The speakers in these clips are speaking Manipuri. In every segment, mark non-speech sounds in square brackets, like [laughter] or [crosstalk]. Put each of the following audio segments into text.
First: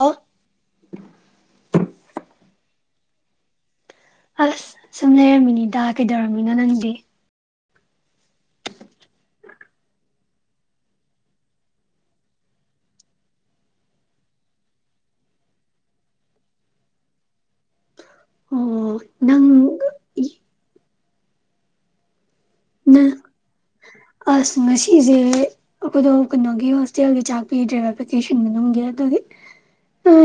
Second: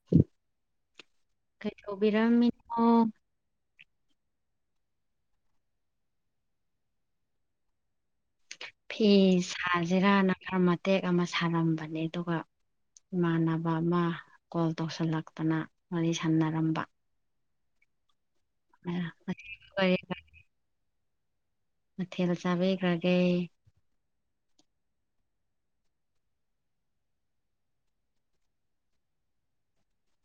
ꯑꯣ ꯀꯩ ꯇꯧꯕꯤꯔꯝꯃꯤꯅꯣ ꯑꯁ ꯁꯨꯝ ꯂꯩꯔꯝꯃꯤꯅꯤꯗ ꯀꯩꯗꯧꯔꯝꯃꯤꯅꯣ ꯅꯪꯗꯤ ꯐꯤ ꯁꯥꯁꯤꯖꯤꯔꯅ ꯈꯥꯔ ꯃꯇꯦꯛ ꯑꯃ ꯁꯥꯔꯝꯕꯅꯦ ꯑꯗꯨꯒ ꯏꯃꯥꯟꯅꯕ ꯑꯃ ꯀꯣꯜ ꯇꯧꯁꯤꯜꯂꯛꯇꯅ ꯋꯥꯔꯤ ꯁꯥꯟꯅꯔꯝꯕ ꯑꯣ ꯅꯪ ꯀꯔꯤ ꯃꯊꯦꯜ ꯆꯥꯕꯤ ꯅꯪ ꯈ꯭ꯔꯒꯦ ꯑꯁ ꯉꯁꯤꯁꯦ ꯑꯩꯈꯣꯏꯗꯣ ꯀꯩꯅꯣꯒꯤ ꯍꯣꯁꯇꯦꯜꯒꯤ ꯆꯥꯛ ꯄꯤꯗ꯭ꯔꯦꯕ ꯚꯦꯀꯦꯁꯟ ꯃꯅꯨꯡꯒꯤ [inaudible]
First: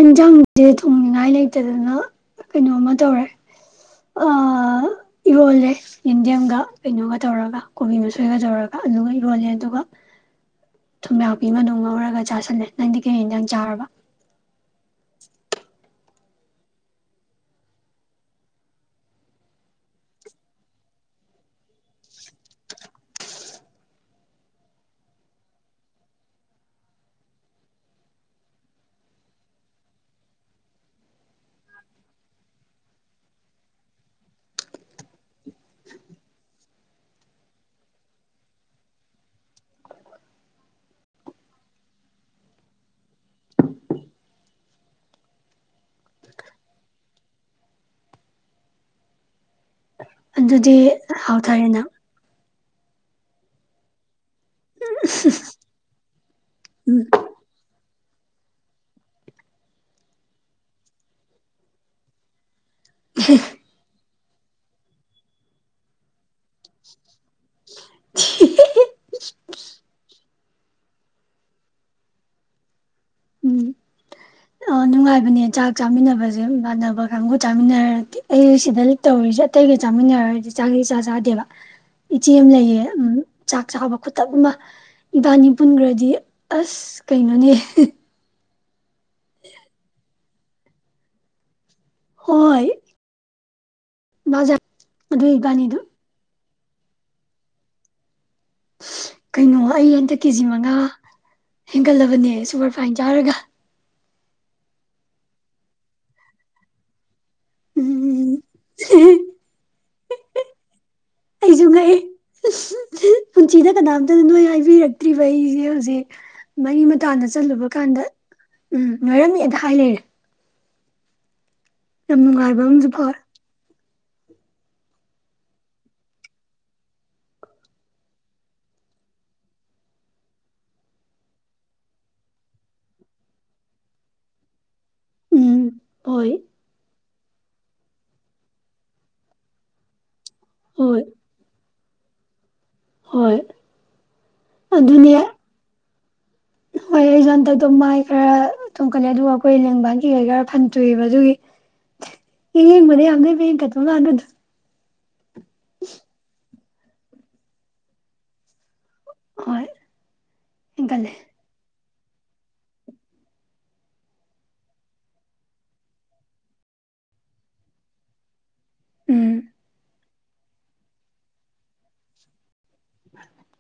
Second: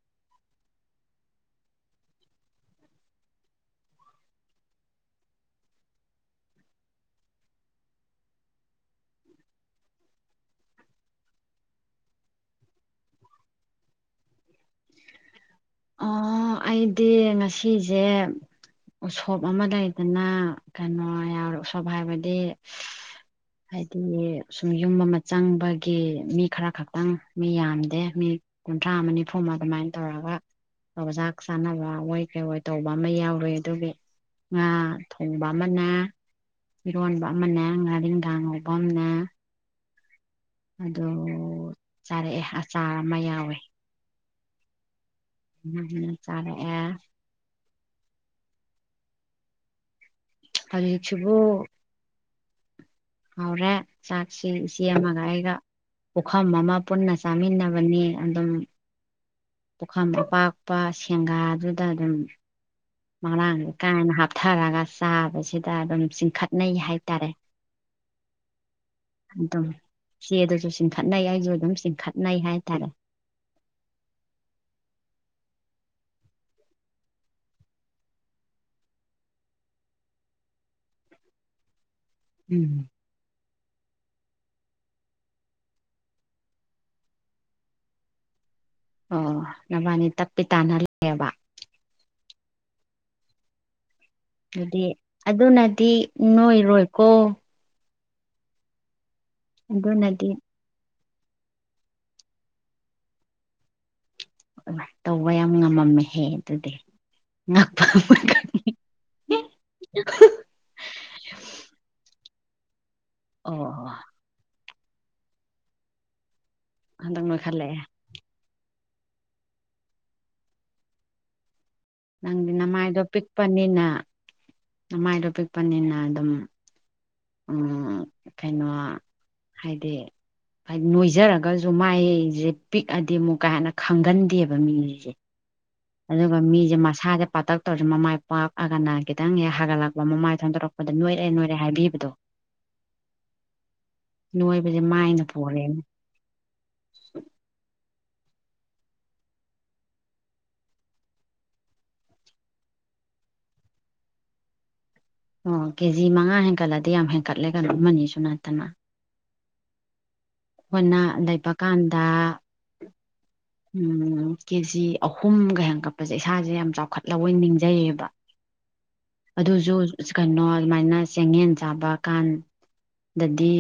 ꯏꯟꯁꯥꯡꯁꯦ ꯊꯣꯡꯅꯤꯉꯥꯏ ꯂꯩꯇꯗꯅ ꯀꯩꯅꯣꯃ ꯇꯧꯔꯦ ꯏꯔꯣꯜꯂꯦ ꯌꯦꯟꯗꯦꯝꯒ ꯀꯩꯅꯣꯒ ꯇꯧꯔꯒ ꯀꯣꯕꯤ ꯃꯁꯣꯏꯒ ꯇꯧꯔꯒ ꯑꯂꯨꯒ ꯏꯔꯣꯜꯂꯦ ꯑꯗꯨꯒ ꯊꯨꯝ ꯌꯥꯥꯛꯄꯤꯃ ꯉꯧꯔꯒ ꯆꯥꯥꯁꯜꯂꯦ ꯅꯪꯗꯤ ꯀꯩ ꯑꯦꯟꯁꯥꯡ ꯆꯥꯔꯕ ꯑꯣ ꯑꯩꯗꯤ ꯉꯁꯤꯁꯦ ꯎꯁꯣꯞ ꯑꯃ ꯂꯩꯗꯅ ꯀꯩꯅꯣ ꯌꯥꯎꯔꯦ ꯎꯁꯣꯞ ꯍꯥꯏꯕꯗꯤ ꯍꯥꯏꯗꯤ ꯁꯨꯝ ꯌꯨꯝ ꯑꯃ ꯆꯪꯕꯒꯤ ꯃꯤ ꯈꯔ ꯈꯛꯇꯪ ꯃꯤ ꯌꯥꯝꯗꯦ ꯃꯤ ꯀꯨꯟꯊ꯭ꯔꯥ ꯑꯃ ꯅꯤꯐꯨ ꯑꯃ ꯑꯗꯨꯃꯥꯏꯅ ꯇꯧꯔꯒ ꯄꯖꯥꯛ ꯆꯥꯅꯕ ꯑꯣꯏ ꯀꯩ ꯑꯣꯏ ꯇꯧꯕ ꯑꯃ ꯌꯥꯎꯔꯨ ꯑꯗꯨꯒꯤ ꯉꯥ ꯊꯣꯡꯕ ꯑꯃꯅ ꯏꯔꯣꯟꯕ ꯑꯃꯅ ꯉꯥꯔꯤꯈꯥ ꯉꯧꯕ ꯑꯃꯅ ꯑꯗꯨ ꯆꯥꯔꯛꯑꯦ ꯑꯆꯥꯔ ꯑꯃ ꯌꯥꯎꯋꯦ ꯎꯝꯝ ꯆꯥꯔꯦꯛ ꯑꯦ ꯑꯗꯨꯗꯤ ꯍꯧꯖꯤꯛꯁꯤꯕꯨ ꯍꯥꯎꯊꯔꯦꯅꯪ ꯍꯥꯎꯔꯦ ꯆꯥꯛꯁꯤ ꯏꯆꯦ ꯑꯃꯒ ꯑꯩꯒ ꯄꯨꯈꯝ ꯑꯃ ꯎꯝ ꯄꯨꯟꯅ ꯆꯥꯃꯤꯟꯅꯕ ꯕꯅꯤ ꯑꯗꯨꯝ ꯄꯨꯈꯝ ꯑꯄꯥꯛꯄ ꯁꯦꯡꯒꯥꯗꯨꯗ ꯑꯗꯨꯝ ꯃꯥꯥꯔꯥꯡ ꯀꯥꯏꯅ ꯍꯥꯞ ꯊꯔꯒ ꯆꯥꯕꯁꯤꯗ ꯑꯗꯨꯝ ꯆꯤꯡꯈꯠꯅꯩ ꯍꯥꯏꯇꯥꯔꯦ ꯑꯗꯨꯝ ꯆꯦ ꯑꯗꯨꯁꯨ ꯆꯤꯡꯈꯠꯅꯩ ꯑꯩꯁꯨ ꯑꯗꯨꯝ ꯆꯤꯡꯈꯠꯅꯩ ꯍꯥꯏꯇꯥꯔꯦ ꯎꯝ ꯑ ꯅꯨꯡꯉꯥꯏꯕꯅꯦ ꯆꯥꯛ ꯆꯥꯃꯤꯟꯅꯕꯁꯦ ꯏꯃꯥꯟꯅꯕ ꯀꯥꯡꯕꯨ ꯆꯥꯃꯤꯟꯅꯔꯗꯤ ꯑꯩ ꯁꯤꯗ ꯇꯧꯔꯤꯁꯦ ꯑꯇꯩꯒ ꯆꯥꯃꯤꯟꯅꯔꯔꯗꯤ ꯆꯥꯛꯁꯤ ꯆꯥ ꯆꯥꯗꯦꯕ ꯏꯆꯦ ꯑꯃ ꯎꯝ ꯂꯩꯌꯦ ꯎ ꯆꯥꯛ ꯆꯥꯕ ꯈꯨꯇꯛ ꯑꯃ ꯏꯕꯥꯅꯤ ꯄꯨꯟꯈ꯭ꯔꯗꯤ ꯑꯁ ꯀꯩꯅꯣꯅꯦ ꯑꯣ ꯅꯕꯥꯅꯤ ꯇꯞꯄꯤ ꯇꯥꯅ ꯂꯩꯌꯦꯕ ꯍꯣꯏ ꯃꯥꯖꯦ ꯑꯗꯨꯗꯤ ꯑꯗꯨ ꯏꯕꯥꯅꯤꯗꯣ ꯑꯗꯨꯅꯗꯤ ꯅꯣꯏꯔꯣꯏꯀꯣ ꯀꯩꯅꯣ ꯑꯩ ꯍꯟꯇ ꯑꯗꯨꯅꯗꯤ ꯀꯦꯖꯤ ꯃꯉꯥ ꯍꯦꯟꯒꯠꯂꯕꯅꯦ ꯁꯨꯄꯔꯐꯥꯏꯟ ꯆꯥꯔꯒ ꯇꯧꯕ ꯌꯥꯝ ꯉꯝꯃꯝꯃꯦꯍꯦ ꯑꯗꯨꯗꯤ ꯎꯝ [unintelligible] ꯑꯩꯁꯨ ꯉꯛꯑꯦ ꯄꯨꯟꯁꯤꯗ ꯑꯣ ꯀꯅꯥꯝꯇꯅ ꯅꯣꯏ ꯍꯥꯏꯕꯤꯔꯛꯇ꯭ꯔꯤꯕ ꯑꯩꯁꯦ ꯍꯧꯖꯤꯛ ꯃꯔꯤ ꯍꯟꯗꯛ ꯃꯇꯥꯗ ꯆꯠꯂꯨꯕ ꯅꯣꯏꯈꯠꯂꯛꯑꯦ ꯀꯥꯟꯗ ꯎꯝ ꯅꯣꯏꯔꯝꯃꯤꯗ ꯍꯥꯏ ꯂꯩꯔꯦ ꯌꯥꯝ ꯅꯪꯗꯤ ꯅꯨꯡꯉꯥꯏꯕ ꯑꯃꯁꯨ ꯅꯃꯥꯏꯗꯣ ꯐꯥꯎꯋꯦ ꯄꯤꯛꯄꯅꯤꯅ ꯅꯃꯥꯏꯗꯣ ꯄꯤꯛꯄꯅꯤꯅ ꯑꯗꯨꯝ ꯎꯝ ꯀꯩꯅꯣ ꯍꯥꯏꯗꯤ ꯍꯥꯏꯗꯤ ꯅꯣꯏꯖꯔꯒꯁꯨ ꯃꯥꯏꯖꯦ ꯄꯤꯛꯑꯗꯤ ꯑꯃꯨꯛ ꯀꯥ ꯍꯦꯟꯅ ꯈꯪꯒꯟꯗꯦꯕ ꯃꯤꯁꯦ ꯎꯝ ꯍꯣꯏ ꯑꯗꯨꯒ ꯃꯤꯖꯦ ꯃꯁꯥꯁꯦ ꯄꯥꯛꯇꯛ ꯇꯧꯁꯨ ꯃꯃꯥꯏ ꯄꯥꯛꯑꯒꯅ ꯈꯤꯇꯪ ꯍꯦꯛ ꯍꯥꯒꯠꯂꯛꯄ ꯃꯃꯥꯏ ꯍꯟꯗꯣꯔꯛꯄꯗ ꯍꯣꯏ ꯅꯣꯏꯔꯦ ꯅꯣꯏꯔꯦ ꯍꯥꯏꯕꯤꯕꯗꯣ ꯍꯣꯏ ꯅꯣꯏꯕꯁꯦ ꯃꯥꯏꯅ ꯄꯣꯜꯂꯦꯅꯦ ꯍꯣꯢ ꯑꯩꯖꯨ ꯍꯟꯗꯛꯇꯣ ꯃꯥꯢ ꯈꯔ ꯇꯣꯡꯈꯠꯂꯦ ꯑꯗꯨꯒ ꯑꯩꯈꯣꯏ ꯂꯦꯡꯕꯥꯟ ꯀꯤ ꯀꯩ ꯈꯔ ꯐꯟꯇꯣꯑꯦꯕ ꯑꯗꯨꯒꯤ ꯌꯦꯛ ꯌꯦꯡꯕꯗ ꯌꯥꯝꯅꯣꯏꯕ ꯍꯦꯟꯀꯠꯄ ꯃꯥꯟꯕꯗꯣ ꯑꯣ ꯀꯦꯖꯤ ꯃꯉꯥ ꯍꯦꯟꯀꯠꯂꯗꯤ ꯌꯥꯝ ꯍꯦꯟꯀꯠꯂꯦ ꯀꯩꯅꯣ ꯑꯃꯅꯤꯅꯤꯁꯨ ꯅꯠꯇꯅ ꯍꯣꯏ ꯍꯣꯢꯅ ꯍꯦꯟꯀꯠꯂꯦ ꯂꯩꯕ ꯀꯥꯟꯗ ꯎꯝ ꯀꯦꯖꯤ ꯑꯍꯨꯝꯒ ꯍꯦꯟ ꯀꯛꯄꯁꯦ ꯏꯁꯥꯅ ꯌꯥꯝ ꯆꯥꯎꯈꯠꯂꯕꯣꯢ ꯅꯤꯡꯖꯩꯌꯦꯕ ꯎꯝ ꯑꯗꯨꯁꯨ ꯀꯩꯅꯣ ꯑꯗꯨꯃꯥꯏꯅ ꯆꯦꯡꯌꯦꯟ ꯆꯥꯕ ꯀꯥꯟ ꯗꯗꯤ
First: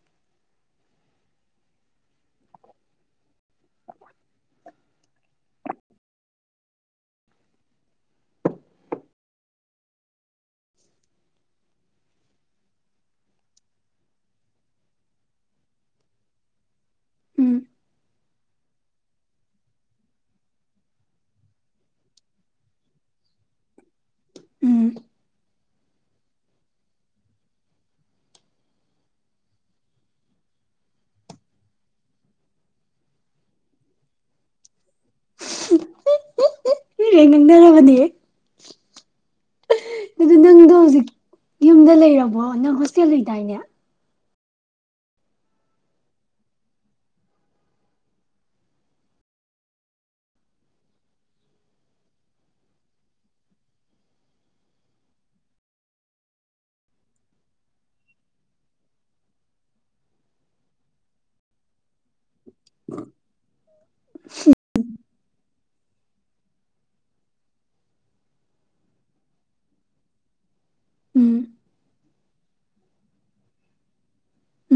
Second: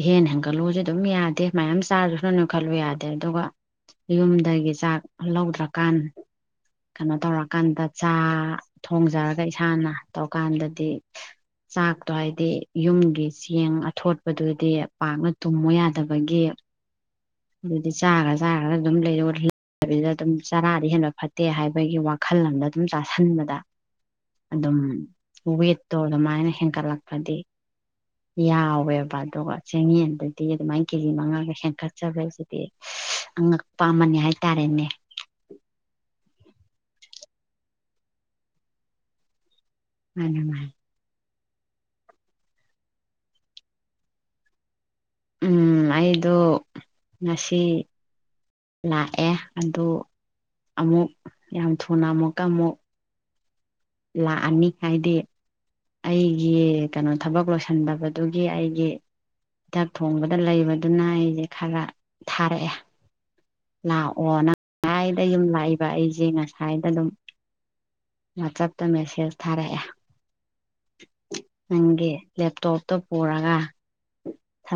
ꯏꯍꯦꯟ ꯍꯦꯟꯒꯠꯂꯨꯖꯨ ꯗꯨꯝ ꯌꯥꯗꯦ ꯃꯌꯥꯝ ꯆꯥꯔꯖꯨ ꯁꯨꯅꯣꯏ ꯅꯣꯏꯈꯂꯨ ꯌꯥꯗꯦ ꯑꯗꯨꯒ ꯌꯨꯝꯗꯒꯤ ꯆꯥꯛ ꯂꯧꯗ꯭ꯔꯀꯥꯟ ꯀꯩꯅꯣ ꯇꯧꯔꯀꯥꯟꯗ ꯆꯥ ꯊꯣꯡꯖꯔꯒ ꯏꯁꯥꯅ ꯇꯧꯀꯥꯟꯗꯗꯤ ꯆꯥꯛꯇꯣ ꯍꯥꯏꯗꯤ ꯌꯨꯝꯒꯤ ꯆꯦꯡ ꯑꯊꯣꯠꯄꯗꯨꯗꯤ ꯄꯥꯛꯅ ꯇꯨꯝꯃꯨ ꯌꯥꯗꯕꯒꯤ ꯎꯝ ꯑꯗꯨꯗꯤ ꯆꯥ ꯈ꯭ꯔꯥ ꯆꯥꯈ꯭ꯔꯥ ꯑꯗꯨꯝ ꯂꯩꯔꯠꯂꯤ ꯑꯗꯨꯗꯗꯨꯝ ꯆꯥꯔꯗꯤ ꯍꯦꯟꯕ ꯐꯠꯇꯦ ꯍꯥꯏꯕꯒꯤ ꯋꯥꯈꯜ ꯑꯃꯗ ꯑꯗꯨꯝ ꯆꯥ ꯁꯟꯕꯗ ꯑꯗꯨꯝ ꯎꯝ ꯋꯦꯠꯇꯣ ꯑꯗꯨꯃꯥꯏꯅ ꯍꯦꯟꯀꯠꯂꯛꯄꯗꯤ ꯌꯥꯎꯋꯦꯕ ꯑꯗꯨꯒ ꯆꯦꯡꯌꯦꯟꯗꯗꯤ ꯑꯗꯨꯃꯥꯏꯅ ꯀꯦꯖꯤ ꯃꯉꯥꯒ ꯍꯦꯟꯀꯠ ꯆꯕꯩꯁꯤꯗꯤ ꯑꯉꯛꯄ ꯑꯃꯅꯤ ꯍꯥꯏꯇꯥꯔꯦꯅꯦ [unintelligible] ꯑꯗꯨ ꯃꯥꯟꯅꯦ ꯃꯥꯟꯅꯦ ꯅꯪꯗꯣ ꯍꯧꯖꯤꯛ ꯌꯨꯝꯗ ꯂꯩꯔꯕꯣ ꯅꯪ ꯍꯣꯁꯇꯦꯜ ꯂꯩꯗꯥꯏꯅꯦ ꯎꯝ ꯑꯩꯗꯣ ꯉꯁꯤ ꯂꯥꯛꯑꯦ ꯑꯗꯨ ꯑꯃꯨꯛ ꯌꯥꯝ ꯊꯨꯅ ꯑꯃꯨꯛꯀ ꯑꯃꯨꯛ ꯂꯥꯛꯑꯅꯤ ꯍꯥꯏꯗꯤ ꯑꯩꯒꯤ ꯀꯩꯅꯣ ꯊꯕꯛ ꯂꯣꯏꯁꯤꯟꯕꯗꯨꯒꯤ ꯑꯩꯒꯤ ꯆꯥꯛ ꯊꯣꯡꯕꯗ ꯂꯩꯕꯗꯨꯅ ꯑꯩꯁꯦ ꯈꯥꯔ ꯊꯥꯔꯛꯑꯦ ꯂꯥꯛꯑꯣꯅ ꯉꯁꯥꯏꯗꯩ ꯌꯨꯝ ꯂꯥꯛꯏꯕ ꯑꯩꯖꯦ ꯉꯁ ꯁꯥꯏꯗ ꯗꯨꯝ ꯋꯥꯆꯞꯇ ꯃꯦꯁꯦꯖ ꯊꯥꯔꯛꯑꯦ ꯎꯝ ꯅꯪꯒꯤ ꯂꯦꯞꯇꯣꯞꯇꯣ ꯄꯨꯔꯒ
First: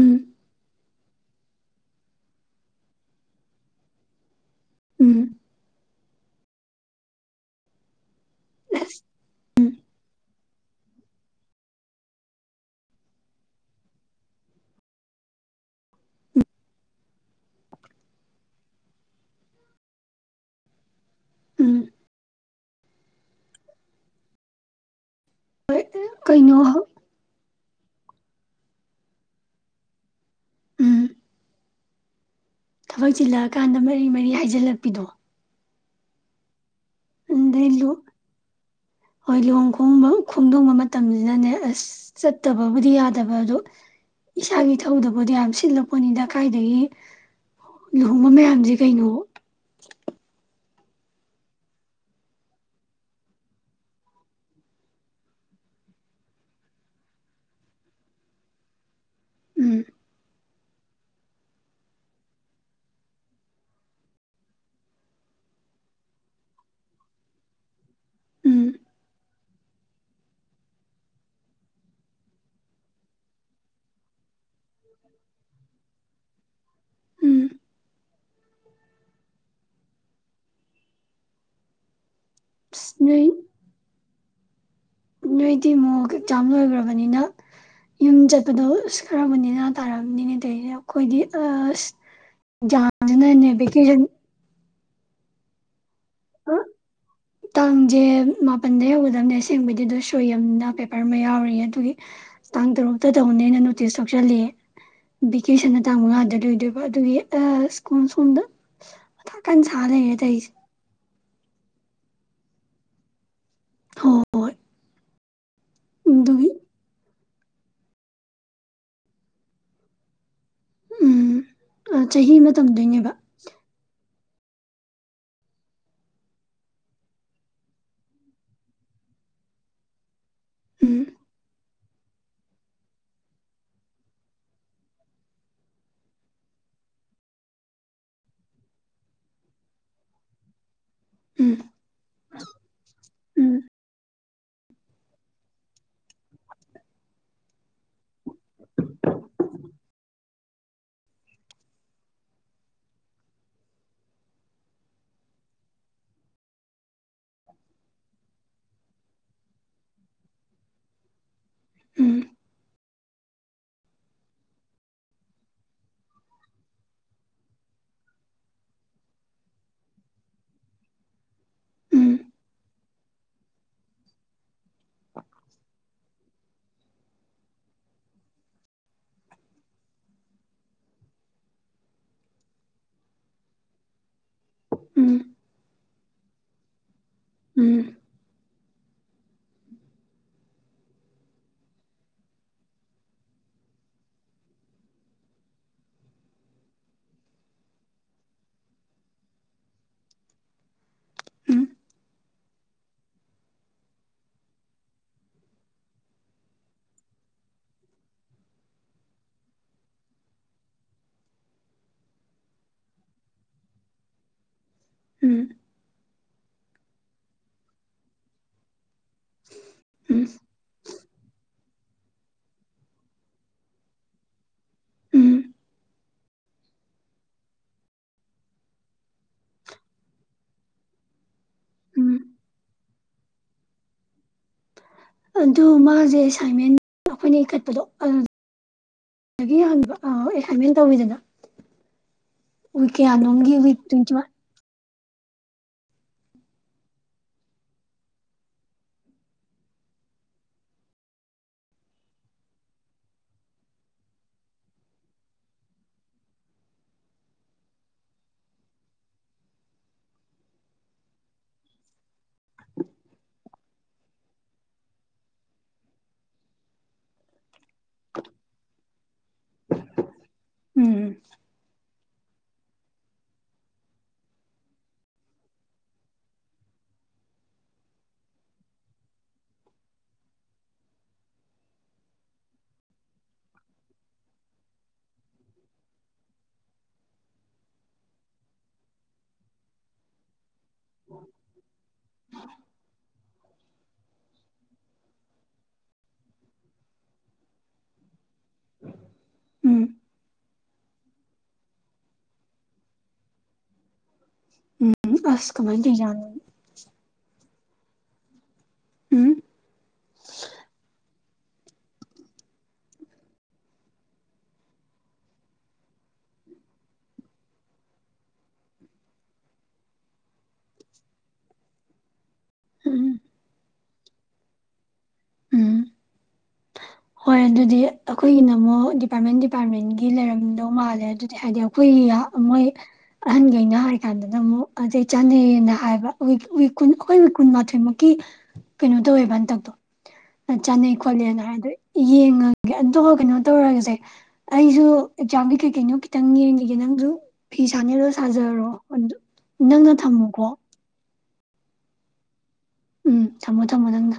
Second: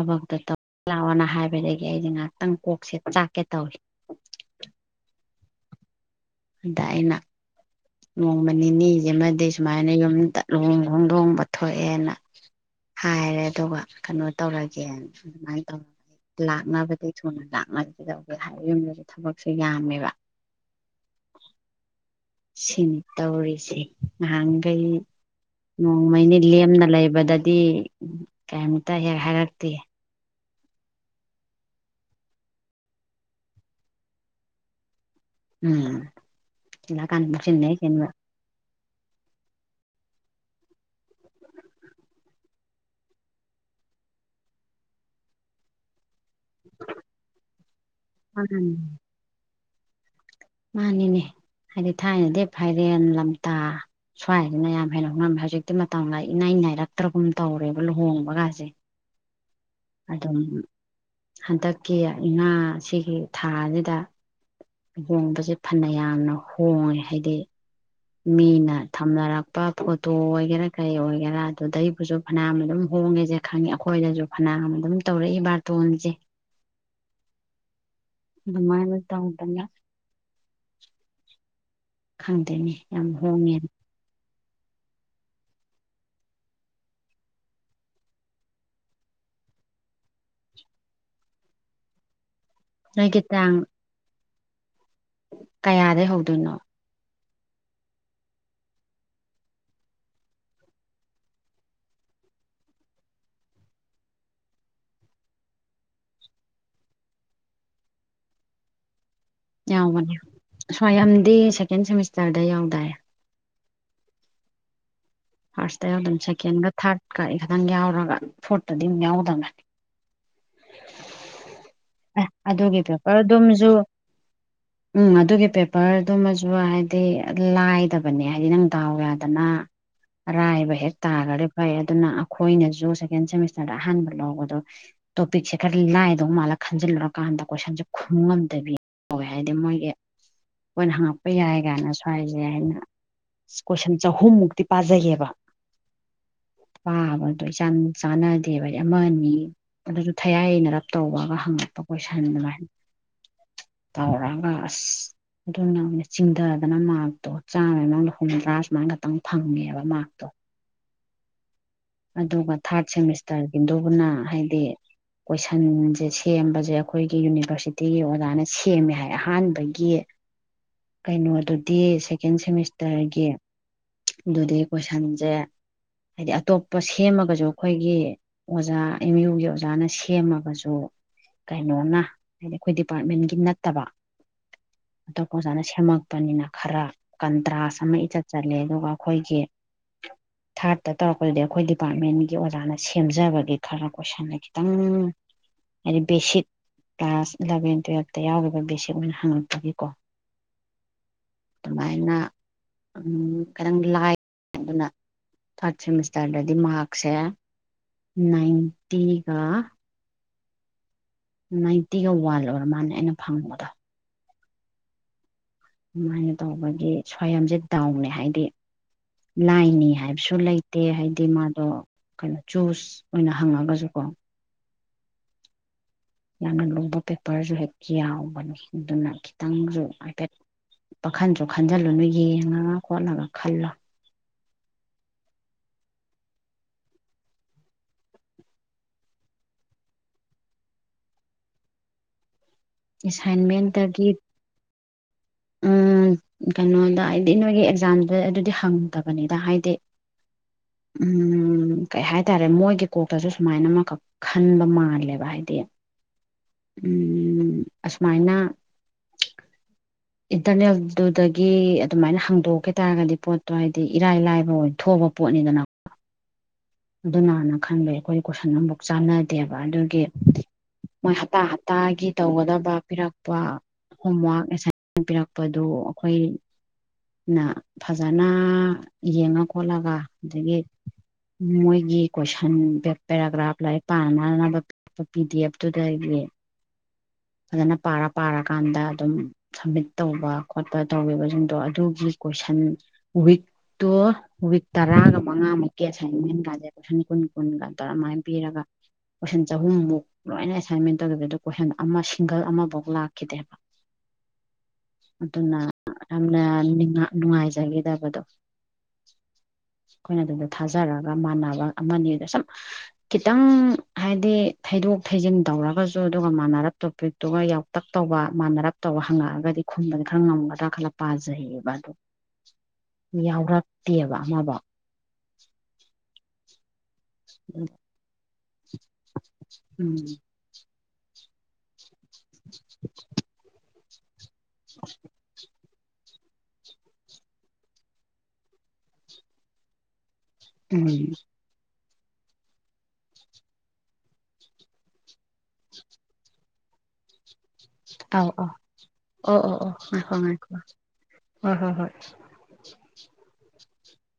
ꯎꯝ ꯇꯧ ꯇꯞ ꯂꯥꯛꯑꯣꯅ ꯍꯥꯏꯕꯗꯒꯤ ꯑꯩꯗꯤ ꯉꯍꯥꯛꯇꯪ ꯀꯣꯛꯁꯦ ꯆꯥꯛ ꯀꯦ ꯇꯧꯏ ꯎꯝ ꯑꯥꯗ ꯑꯩꯅ ꯅꯣꯡꯃ ꯑꯁ ꯅꯤꯅꯤꯁꯤꯃꯗꯤ ꯁꯨꯃꯥꯏꯅ ꯌꯨꯝꯗ ꯂꯨꯍꯣꯡ ꯈꯣꯡ ꯗꯣꯡꯕ ꯊꯣꯛꯑꯦꯅ ꯍꯥꯏꯔꯦ ꯑꯗꯨꯒ ꯀꯩꯅꯣ ꯇꯧꯔꯒꯦꯅ ꯑꯗꯨꯃꯥꯏꯅ ꯇꯧꯏ ꯂꯥꯛꯅꯕꯗꯤ ꯊꯨꯅ ꯂꯥꯛꯅꯒꯗꯧꯒꯦ ꯍꯥꯏꯕ ꯌꯨꯝꯗꯁꯨ ꯊꯕꯛꯁꯨ ꯌꯥꯝꯃꯦꯕ [inaudible] ꯎꯝ ꯁꯤꯅꯤ ꯇꯧꯔꯤꯁꯦ ꯅꯍꯥꯟꯒꯩ ꯅꯣꯡꯃ ꯅꯩꯅ ꯀꯩꯅꯣ ꯂꯦꯝꯅ ꯂꯩꯕꯗꯗꯤ ꯀꯩꯝꯇ ꯍꯦꯛ ꯍꯥꯏꯔꯛꯇꯦ ꯎꯝ ꯊꯕꯛ ꯆꯤꯜꯂꯛꯑꯀꯥꯟꯗ ꯃꯔꯤ ꯃꯔꯤ ꯍꯥꯏꯖꯤꯜꯂꯛꯄꯤꯗꯣ ꯎꯝ ꯆꯤꯜꯂꯛꯑ ꯀꯥꯟꯗ ꯄꯪꯆꯤꯟꯗ ꯑꯗꯩ ꯍꯦꯛ ꯂꯨ ꯆꯤꯟꯕ ꯍꯣꯏ ꯂꯨꯍꯣꯡ ꯈꯣꯡꯗꯣ ꯈꯣꯡꯗꯣꯡꯕ ꯃꯇꯝꯅꯤꯅꯅꯦ ꯑꯁ ꯆꯠꯇꯕꯕꯨꯗꯤ ꯌꯥꯗꯕ ꯑꯗꯣ ꯏꯁꯥꯒꯤ ꯏꯊꯧꯗꯕꯨꯗꯤ ꯌꯥꯝ ꯁꯤꯜꯂꯛꯄꯣꯠꯅꯤ ꯗ ꯀꯥꯏꯗꯒꯤ ꯂꯨꯍꯣꯡꯕ ꯃꯌꯥꯝꯁꯦ ꯀꯩꯅꯣ ꯃꯥꯟꯅꯤꯅꯦ ꯍꯥꯏꯗꯤ ꯊꯥꯏꯅꯗꯤ ꯐꯥꯏꯔꯦꯟ ꯂꯝꯇꯥ ꯁ꯭ꯋꯥꯏꯁꯤꯅ ꯌꯥꯝ ꯍꯦꯟꯅ ꯍꯣꯡꯉꯝꯃꯦ ꯍꯧꯖꯤꯛꯇꯤ ꯃꯇꯝꯒ ꯏꯅꯥꯏ ꯅꯥꯏ ꯅꯥꯏꯔꯛꯇ꯭ꯔꯕꯒꯨꯝ ꯇꯧꯔꯦꯕ ꯂꯨꯍꯣꯡꯕꯒꯁꯦ ꯎꯝ ꯑꯗꯨꯝ ꯍꯟꯗꯛꯀꯤ ꯏꯉꯥꯁꯤꯒꯤ ꯊꯥꯁꯤꯗ ꯂꯨꯍꯣꯡꯕꯁꯦ ꯐꯟꯅ ꯌꯥꯝꯅ ꯍꯣꯡꯉꯦ ꯍꯥꯏꯗꯤ ꯎꯝ ꯃꯤꯅ ꯊꯝꯅꯔꯛꯄ ꯐꯣꯇꯣ ꯑꯣꯏꯒꯦꯔꯥ ꯀꯩ ꯑꯣꯏꯒꯦꯔꯥ ꯑꯗꯨꯗꯩ ꯈꯣꯏꯁꯨ ꯐꯅꯌꯥꯝ ꯑꯗꯨꯝ ꯍꯣꯡꯉꯦꯁꯦ ꯈꯪꯉꯤ ꯑꯩꯈꯣꯏꯗꯁꯨ ꯐꯅꯌꯥꯝ ꯑꯗꯨꯝ ꯇꯧꯔꯛꯏ ꯕꯥꯔꯇꯣꯟꯁꯦ ꯎꯝ ꯑꯗꯨꯃꯥꯏ ꯇꯧꯗꯅ ꯈꯪꯗꯣꯏꯅꯦ ꯑꯁ ꯌꯥꯝ ꯅꯣꯏ ꯍꯣꯡꯉꯦꯅ ꯅꯣꯏꯗꯤ ꯃꯣꯛ ꯑꯦꯛꯖꯥꯝ ꯂꯣꯏꯈ꯭ꯔꯕꯅꯤꯅ ꯌꯨꯝ ꯆꯠꯄꯗꯣ ꯑꯁ ꯈꯥꯔꯕꯨ ꯅꯦꯅ ꯇꯥꯔꯝꯅꯤꯅꯦ ꯑꯈꯣꯏꯗꯤ ꯑꯁ ꯖꯥꯝ ꯖꯤꯅꯅꯦ ꯚꯦꯀꯦꯁꯟ ꯀꯥꯌꯗꯩꯒꯤ ꯍꯧꯗꯣꯏꯅꯣ ꯇꯥꯡꯁꯦ ꯃꯥꯄꯜꯗ ꯍꯧꯒꯗꯕꯅꯦ ꯑꯁꯦꯡꯕꯗꯤ ꯑꯗꯨ ꯁꯣꯏꯌꯝꯅ ꯄꯦꯄꯔ ꯑꯃ ꯌꯥꯎꯔꯤꯌꯦ ꯑꯗꯨꯒꯤ ꯇꯥꯡ ꯇꯔꯨꯛꯇ ꯇꯧꯒꯅꯤꯅ ꯅꯣꯇꯤꯁ ꯊꯣꯛꯆꯜꯂꯤ ꯚꯦꯀꯦꯁꯟꯅ ꯇꯥꯡ ꯃꯉꯥꯗ ꯂꯣꯏꯗꯣꯏꯕ ꯑꯗꯨꯒꯤ ꯁ꯭ꯀꯨꯜ ꯁꯣꯝꯗ ꯃꯊꯥ ꯀꯟꯅ ꯁꯥ ꯌꯥꯎꯕꯅꯦ ꯂꯩꯔꯦ ꯇꯧꯔꯤꯁꯦ ꯁ꯭ꯋꯥꯏ ꯌꯝꯗꯤ ꯁꯦꯀꯦꯟ ꯁꯦꯃꯤꯁꯇꯔꯗ ꯌꯥꯎꯗꯥꯏ ꯍꯣ ꯍꯣꯏ ꯐꯥꯔꯁꯇ ꯌꯥꯎꯗꯝ ꯁꯦꯀꯦꯟꯒ ꯊꯥꯔꯠꯀ ꯇꯪ ꯌꯥꯎꯔꯒ ꯐꯣꯔꯠꯇꯗꯤ ꯑꯃꯨꯛ ꯌꯥꯎꯗꯕꯅꯤ ꯎꯝ ꯑꯦ ꯆꯍꯤ ꯑꯃ ꯑꯗꯨꯒꯤ ꯇꯝꯗꯣꯏꯅꯦꯕ ꯄꯦꯄꯔ ꯗꯨꯝꯁꯨ ꯎꯝ ꯑꯗꯨꯒꯤ ꯄꯦꯄꯔꯗꯨꯃꯁꯨ ꯍꯥꯏꯗꯤ ꯂꯥꯏꯗꯕꯅꯦ ꯍꯥꯏꯗꯤ ꯅꯪ ꯗꯥꯎ ꯌꯥꯗꯅ ꯑꯔꯥꯏꯕ ꯍꯦꯛ ꯎꯝ ꯇꯥꯔꯗꯤ ꯐꯩ ꯑꯗꯨꯅ ꯑꯩꯈꯣꯏꯅꯁꯨ ꯁꯦꯀꯦꯟ ꯁꯦꯃꯤꯁꯇꯔꯗ ꯑꯍꯥꯟꯕ ꯂꯧꯕꯗꯣ ꯇꯣꯄꯤꯛꯁꯦ ꯈꯔ ꯂꯥꯏꯗꯧ ꯃꯥꯜꯂ ꯈꯟꯖꯤꯜꯂꯨꯔꯀꯥꯟꯗ ꯀꯣꯏꯁꯟꯁꯦ ꯈꯨꯝꯉꯝꯗꯕꯤ ꯍꯥꯏꯗꯤ ꯃꯣꯏꯒꯤ ꯑꯩꯈꯣꯏꯅ ꯍꯪꯉꯛꯄ ꯎꯝ ꯌꯥꯏ ꯀꯥꯏꯅꯁꯨ ꯍꯥꯏꯅ ꯎꯝ ꯀꯣꯏꯁꯟ ꯆꯍꯨꯝꯃꯨꯛꯇꯤ ꯄꯥꯖꯩꯌꯦꯕ ꯄꯥꯕꯗꯣ ꯏꯆꯥꯟ ꯆꯥꯟꯅꯗꯦꯕ ꯑꯃ ꯑꯅꯤ ꯑꯗꯨꯁꯨ ꯊꯌꯥꯏꯅꯩꯔꯞ ꯇꯧꯕꯒ ꯍꯪꯉꯛꯄ ꯀꯣꯏꯁꯟ ꯑꯗꯨꯃꯥꯏꯅ ꯇꯧꯔꯒ ꯑꯁ ꯑꯗꯨꯅ ꯑꯣꯏꯅ ꯆꯤꯡꯊꯗꯅ ꯃꯥꯔꯛꯇꯣ ꯆꯥꯝꯃꯩ ꯃꯅꯨꯡꯗ ꯍꯨꯝꯗ꯭ꯔꯥ ꯁꯨꯃꯥꯏꯅ ꯈꯛꯇꯪ ꯐꯪꯉꯦꯕ ꯃꯥꯔꯛꯇꯣ [inaudible] ꯎꯝ ꯑꯗꯨꯒ ꯊꯥꯔꯠ ꯁꯦꯃꯤꯁꯇꯔꯒꯤꯗꯨꯕꯨꯅ ꯍꯥꯏꯗꯤ ꯀꯣꯏꯁꯟꯁꯦ ꯁꯦꯝꯕꯁꯦ ꯑꯩꯈꯣꯏꯒꯤ ꯌꯨꯅꯤꯚꯔꯁꯤꯇꯤꯒꯤ ꯑꯣꯖꯥꯅ ꯁꯦꯝꯃꯦ ꯍꯥꯏ ꯑꯍꯥꯟꯕꯒꯤ ꯀꯩꯅꯣ ꯑꯗꯨꯗꯤ ꯎꯝ ꯁꯦꯀꯦꯟ ꯁꯦꯃꯤꯁꯇꯔꯒꯤ ꯑꯗꯨꯗꯤ ꯀꯣꯏꯁꯟꯁꯦ ꯍꯥꯏꯗꯤ ꯑꯇꯣꯞꯄ ꯄ ꯁꯦꯝꯃꯒꯁꯨ ꯑꯩꯈꯣꯏꯒꯤ ꯑꯣꯖꯥ ꯑꯦꯝ ꯌꯨꯒꯤ ꯑꯣꯖꯥꯅ ꯁꯦꯝꯃꯒꯁꯨ ꯀꯩꯅꯣꯅ ꯍꯥꯏꯗꯤ ꯑꯩꯈꯣꯏ ꯗꯤꯄꯥꯔꯠꯃꯦꯟꯒꯤ ꯅꯠꯇꯕ ꯎꯝ ꯑꯇꯣꯞꯄ ꯑꯣꯖꯥꯅ ꯁꯦꯝꯃꯛꯄꯅꯤꯅ ꯈꯔ ꯎꯝ ꯀꯟꯇ꯭ꯔꯥꯁ ꯑꯃ ꯏꯆꯠ ꯆꯠꯂꯦ ꯑꯗꯨꯒ ꯑꯩꯈꯣꯏꯒꯤ ꯊꯥꯔꯠꯇ ꯇꯧꯔꯛꯄꯗꯨꯗꯤ ꯑꯩꯈꯣꯏ ꯗꯤꯄꯥꯔꯠꯃꯦꯟꯒꯤ ꯑꯣꯖꯥꯅ ꯁꯦꯝꯖꯕꯒꯤ ꯈꯔ ꯀꯣꯏꯁꯟꯗ ꯈꯤꯇꯪ ꯍꯥꯏꯗꯤ ꯕꯦꯁꯤꯠ ꯀ꯭ꯂꯥꯁ ꯏꯂꯚꯦꯟ ꯇꯨꯋꯜꯞꯇ ꯌꯥꯎꯈꯤꯕ ꯕꯦꯁꯤꯛ ꯑꯣꯏꯅ ꯍꯪꯉꯛꯄꯒꯤꯀꯣ ꯎꯝ ꯑꯗꯨꯃꯥꯏꯅ ꯎꯝ ꯈꯤꯇꯪ ꯂꯥꯏ ꯑꯗꯨꯅ ꯊꯥꯔꯠ ꯁꯦꯃꯤꯁꯇꯔ ꯏꯁꯇꯔꯗꯗꯤ ꯃꯥꯔꯛꯁꯦ ꯅꯥꯏꯟꯇꯤꯒ ꯅꯥꯏꯟꯇꯤꯒ ꯋꯥꯜ ꯑꯣꯏꯔꯥ ꯃꯥꯅꯦ ꯑꯩꯅ ꯐꯪꯕꯗꯣ ꯎꯝ ꯑꯗꯨꯃꯥꯏꯅ ꯇꯧꯕꯒꯤ ꯁ꯭ꯋꯥꯝꯁꯦ ꯗꯥꯎꯅꯦ ꯍꯥꯏꯗꯤ ꯂꯥꯏꯅꯤ ꯎꯝ ꯎꯝ ꯍꯥꯏꯕꯁꯨ ꯂꯩꯇꯦ ꯍꯥꯏꯗꯤ ꯃꯥꯗꯣ ꯀꯩꯅꯣ ꯆꯨꯁ ꯑꯣꯏꯅ ꯍꯪꯉꯒꯁꯨꯀꯣ ꯎꯝ ꯌꯥꯝꯅ ꯂꯨꯕ ꯄꯦꯄꯔꯁꯨ ꯍꯦꯛ ꯌꯥꯎꯕꯅꯤ ꯑꯗꯨꯅ ꯈꯤꯇꯪꯁꯨ ꯍꯥꯏꯐꯦꯠ ꯄꯥꯈꯟꯁꯨ ꯈꯟꯖꯤꯜꯂꯨꯅꯨ ꯎꯝ ꯌꯦꯡꯉꯒ ꯈꯣꯠꯂꯒ ꯈꯜꯂꯣ ꯑꯗꯨ ꯃꯥꯁꯦ ꯑꯦꯁꯥꯏꯟꯃꯦꯟ ꯑꯩꯈꯣꯏꯅ ꯏꯈꯠꯄꯗꯣ ꯑꯗꯨ ꯗꯒꯤ ꯍꯟꯕ ꯑꯥ ꯑꯦꯁꯥꯏꯟꯃꯦꯟ ꯇꯧꯋꯤꯗꯅ ꯋꯤꯛ ꯀꯌꯥꯅꯣꯡꯒꯤ ꯋꯤꯛ ꯑꯦꯁꯥꯏꯟꯃꯦꯟꯇꯒꯤ ꯇꯣꯏꯟꯇꯤ ꯋꯥꯟ ꯎꯝ ꯎꯝ ꯀꯩꯅꯣꯗ ꯍꯥꯏꯗꯤ ꯅꯣꯏꯒꯤ ꯑꯦꯛꯖꯥꯝꯗ ꯑꯗꯨꯗꯤ ꯍꯪꯗꯕꯅꯤꯗ ꯍꯥꯏꯗꯤ ꯎꯝ ꯀꯩ ꯍꯥꯏꯇꯥꯔꯦ ꯃꯣꯏꯒꯤ ꯀꯣꯛꯇꯁꯨ ꯁꯨꯃꯥꯏꯅ ꯑꯃꯈꯛ ꯈꯟꯕ ꯃꯥꯜꯂꯦꯕ ꯍꯥꯏꯗꯤ ꯎꯝ ꯑꯁꯨꯃꯥꯏꯅ ꯏꯟꯇꯔꯅꯦꯜꯗꯨꯨꯗꯒꯤ ꯑꯗꯨꯃꯥꯏꯅ ꯍꯪꯗꯣꯛꯈꯤ ꯇꯥꯔꯒꯗꯤ ꯄꯣꯠꯇꯣ ꯍꯥꯏꯗꯤ ꯏꯔꯥꯏ ꯂꯥꯏꯕ ꯑꯣꯏꯅ ꯊꯣꯛꯑ ꯄꯣꯠꯅꯤꯗꯅ ꯑꯗꯨꯅꯅ ꯈꯟꯕꯩ ꯑꯩꯈꯣꯏ ꯀꯣꯏꯁꯟ ꯑꯃꯐꯨꯛ ꯆꯥꯟꯅꯗꯦꯕ ꯑꯗꯨꯒꯤ ꯎꯝ ꯃꯣꯏ ꯍꯞꯇꯥ ꯍꯞꯇꯥꯒꯤ ꯇꯧꯒꯗꯕ ꯄꯤꯔꯛꯄ ꯍꯣꯝꯋꯔꯛ ꯑꯦꯁꯥꯏꯟꯃꯦꯟ ꯄꯤꯔꯛꯄꯗꯨ ꯑꯩꯈꯣꯏ ꯅꯥ ꯐꯖꯅ ꯌꯦꯡꯉ ꯈꯣꯠꯂꯒ ꯑꯗꯒꯤ ꯃꯣꯏꯒꯤ ꯀꯣꯏꯁꯟ ꯄꯦ ꯄꯦꯔꯥꯒ꯭ꯔꯥꯐ ꯂꯥꯏꯔꯤꯛ ꯄꯥꯅꯅꯕ ꯄ ꯄ ꯄꯤ ꯗꯤ ꯑꯦꯐ ꯇꯨꯗꯒꯤ ꯐꯖꯅ ꯄꯥꯔ ꯄꯥꯔ ꯀꯥꯟꯗ ꯑꯗꯨꯝ ꯁꯝꯃꯤꯠ ꯇꯧꯕ ꯈꯣꯠꯄ ꯇꯧꯋꯦꯕꯁꯤꯡꯗꯣ ꯑꯗꯨꯒꯤ ꯀꯣꯏꯁꯟ ꯋꯤꯛꯇꯣ ꯋꯤꯛ ꯇꯔꯥꯒ ꯃꯉꯥꯃꯨꯛꯀꯤ ꯑꯦꯁꯥꯏꯟꯃꯦꯟ ꯀꯥꯖꯦ ꯀꯣꯏꯁꯟ ꯀꯨꯟ ꯀꯨꯟꯒ ꯇꯥꯉꯥ ꯄꯤꯔꯒ ꯀꯣꯏꯁꯟ ꯎꯝ ꯆꯍꯨꯝꯃꯨꯛ ꯂꯣꯏꯅ ꯑꯦꯁꯥꯏꯟꯃꯦꯟ ꯇꯧꯋꯦꯕ ꯑꯗꯨ ꯀꯣꯏꯁꯟ ꯑꯃ ꯁꯤꯡꯒꯜ ꯑꯃꯕꯥꯎ ꯂꯥꯛꯈꯤꯗꯦꯕ ꯎꯝ ꯑꯁ ꯀꯃꯥꯏꯅ ꯇꯧꯔꯤꯖꯥꯠꯅꯣ [unintelligible] ꯖꯒꯤꯗꯕꯗꯣ ꯎꯝ ꯑꯩꯈꯣꯏꯅ ꯑꯗꯨꯗ ꯊꯥꯖꯔꯒ ꯃꯥꯟꯅꯕ ꯑꯃꯅꯤ ꯑꯗꯨ ꯁꯨꯝ ꯈꯤꯇꯪ ꯍꯥꯏꯗꯤ ꯊꯩꯗꯣꯛ ꯗꯣꯛ ꯊꯩꯖꯤꯟ ꯇꯧꯔꯒꯁꯨ ꯑꯗꯨꯒ ꯃꯥꯟꯅꯔꯛ ꯇꯣꯄꯤꯛꯇꯨ ꯈ ꯌꯥꯎꯇꯛ ꯇꯧꯕ ꯃꯥꯟꯅꯔꯞ ꯇꯧꯔ ꯍꯪꯉꯛꯑꯒꯗꯤ ꯈꯨꯝꯕꯗ ꯈꯔ ꯉꯝꯒꯗ꯭ꯔꯥ ꯈꯜꯂ ꯄꯥꯖꯩꯌꯦꯕ ꯑꯗꯨ ꯎꯝ ꯌꯥꯎꯔꯛꯇꯦꯕ ꯑꯃꯕꯧ ꯎꯝ ꯍꯣꯏ ꯑꯗꯨꯗꯤ ꯑꯩꯈꯣꯏꯒꯤꯅ ꯑꯃꯨꯛ ꯗꯤꯄꯥꯔꯠꯃꯦꯟ ꯎꯝ ꯗꯤꯄꯥꯔꯠꯃꯦꯟꯒꯤ ꯂꯩꯔꯝꯗꯧ ꯃꯥꯜꯂꯦ ꯑꯗꯨꯗꯤ ꯍꯥꯏꯗꯤ ꯑꯩꯈꯣꯏꯒꯤ ꯌꯥꯎ ꯃꯣꯏ ꯑꯍꯟꯒꯩꯅ ꯍꯥꯏ ꯀꯥꯟꯗꯅ ꯑꯃꯨꯛ ꯑꯗꯩ ꯆꯥꯅꯩꯌꯦꯅ ꯍꯥꯏꯕ ꯋ ꯋꯤꯛ ꯀꯨꯟ ꯑꯩꯈꯣꯏ ꯋꯤꯛ ꯀꯨꯟꯃꯥꯊꯣꯏꯃꯨꯛꯀꯤ ꯀꯩꯅꯣ ꯇꯧꯋꯦꯕ ꯍꯟꯇꯛꯇꯣ ꯑꯥ ꯆꯥꯅꯩ ꯎꯝ ꯈꯣꯠꯂꯦꯅ ꯍꯥꯏ ꯑꯗꯨꯏ ꯌꯦꯡꯉꯒꯦ ꯑꯗꯨꯒ ꯀꯩꯅꯣ ꯇꯧꯔꯒꯁꯦ ꯑꯩꯁꯨ ꯑꯦꯛꯖꯥꯝꯒꯤ ꯀꯩꯀꯩꯅꯣ ꯈꯤꯇꯪ ꯌꯦꯡꯈꯤꯒꯦ ꯅꯪꯁꯨ ꯐꯤ ꯁꯥꯅꯤ ꯗꯣ ꯑꯧ ꯁꯥꯖꯔꯣ ꯑꯗꯨ ꯑꯧ ꯑꯣ ꯑꯣ ꯅꯪꯅ ꯑꯣ ꯊꯝꯃꯨꯀꯣ ꯉꯥꯏꯈꯣ ꯉꯥꯏꯈꯣ ꯍꯣꯏ ꯍꯣꯏ ꯍꯣꯏ ꯎꯝ ꯊꯝꯃꯣ ꯊꯝꯃꯣ ꯅꯪꯅ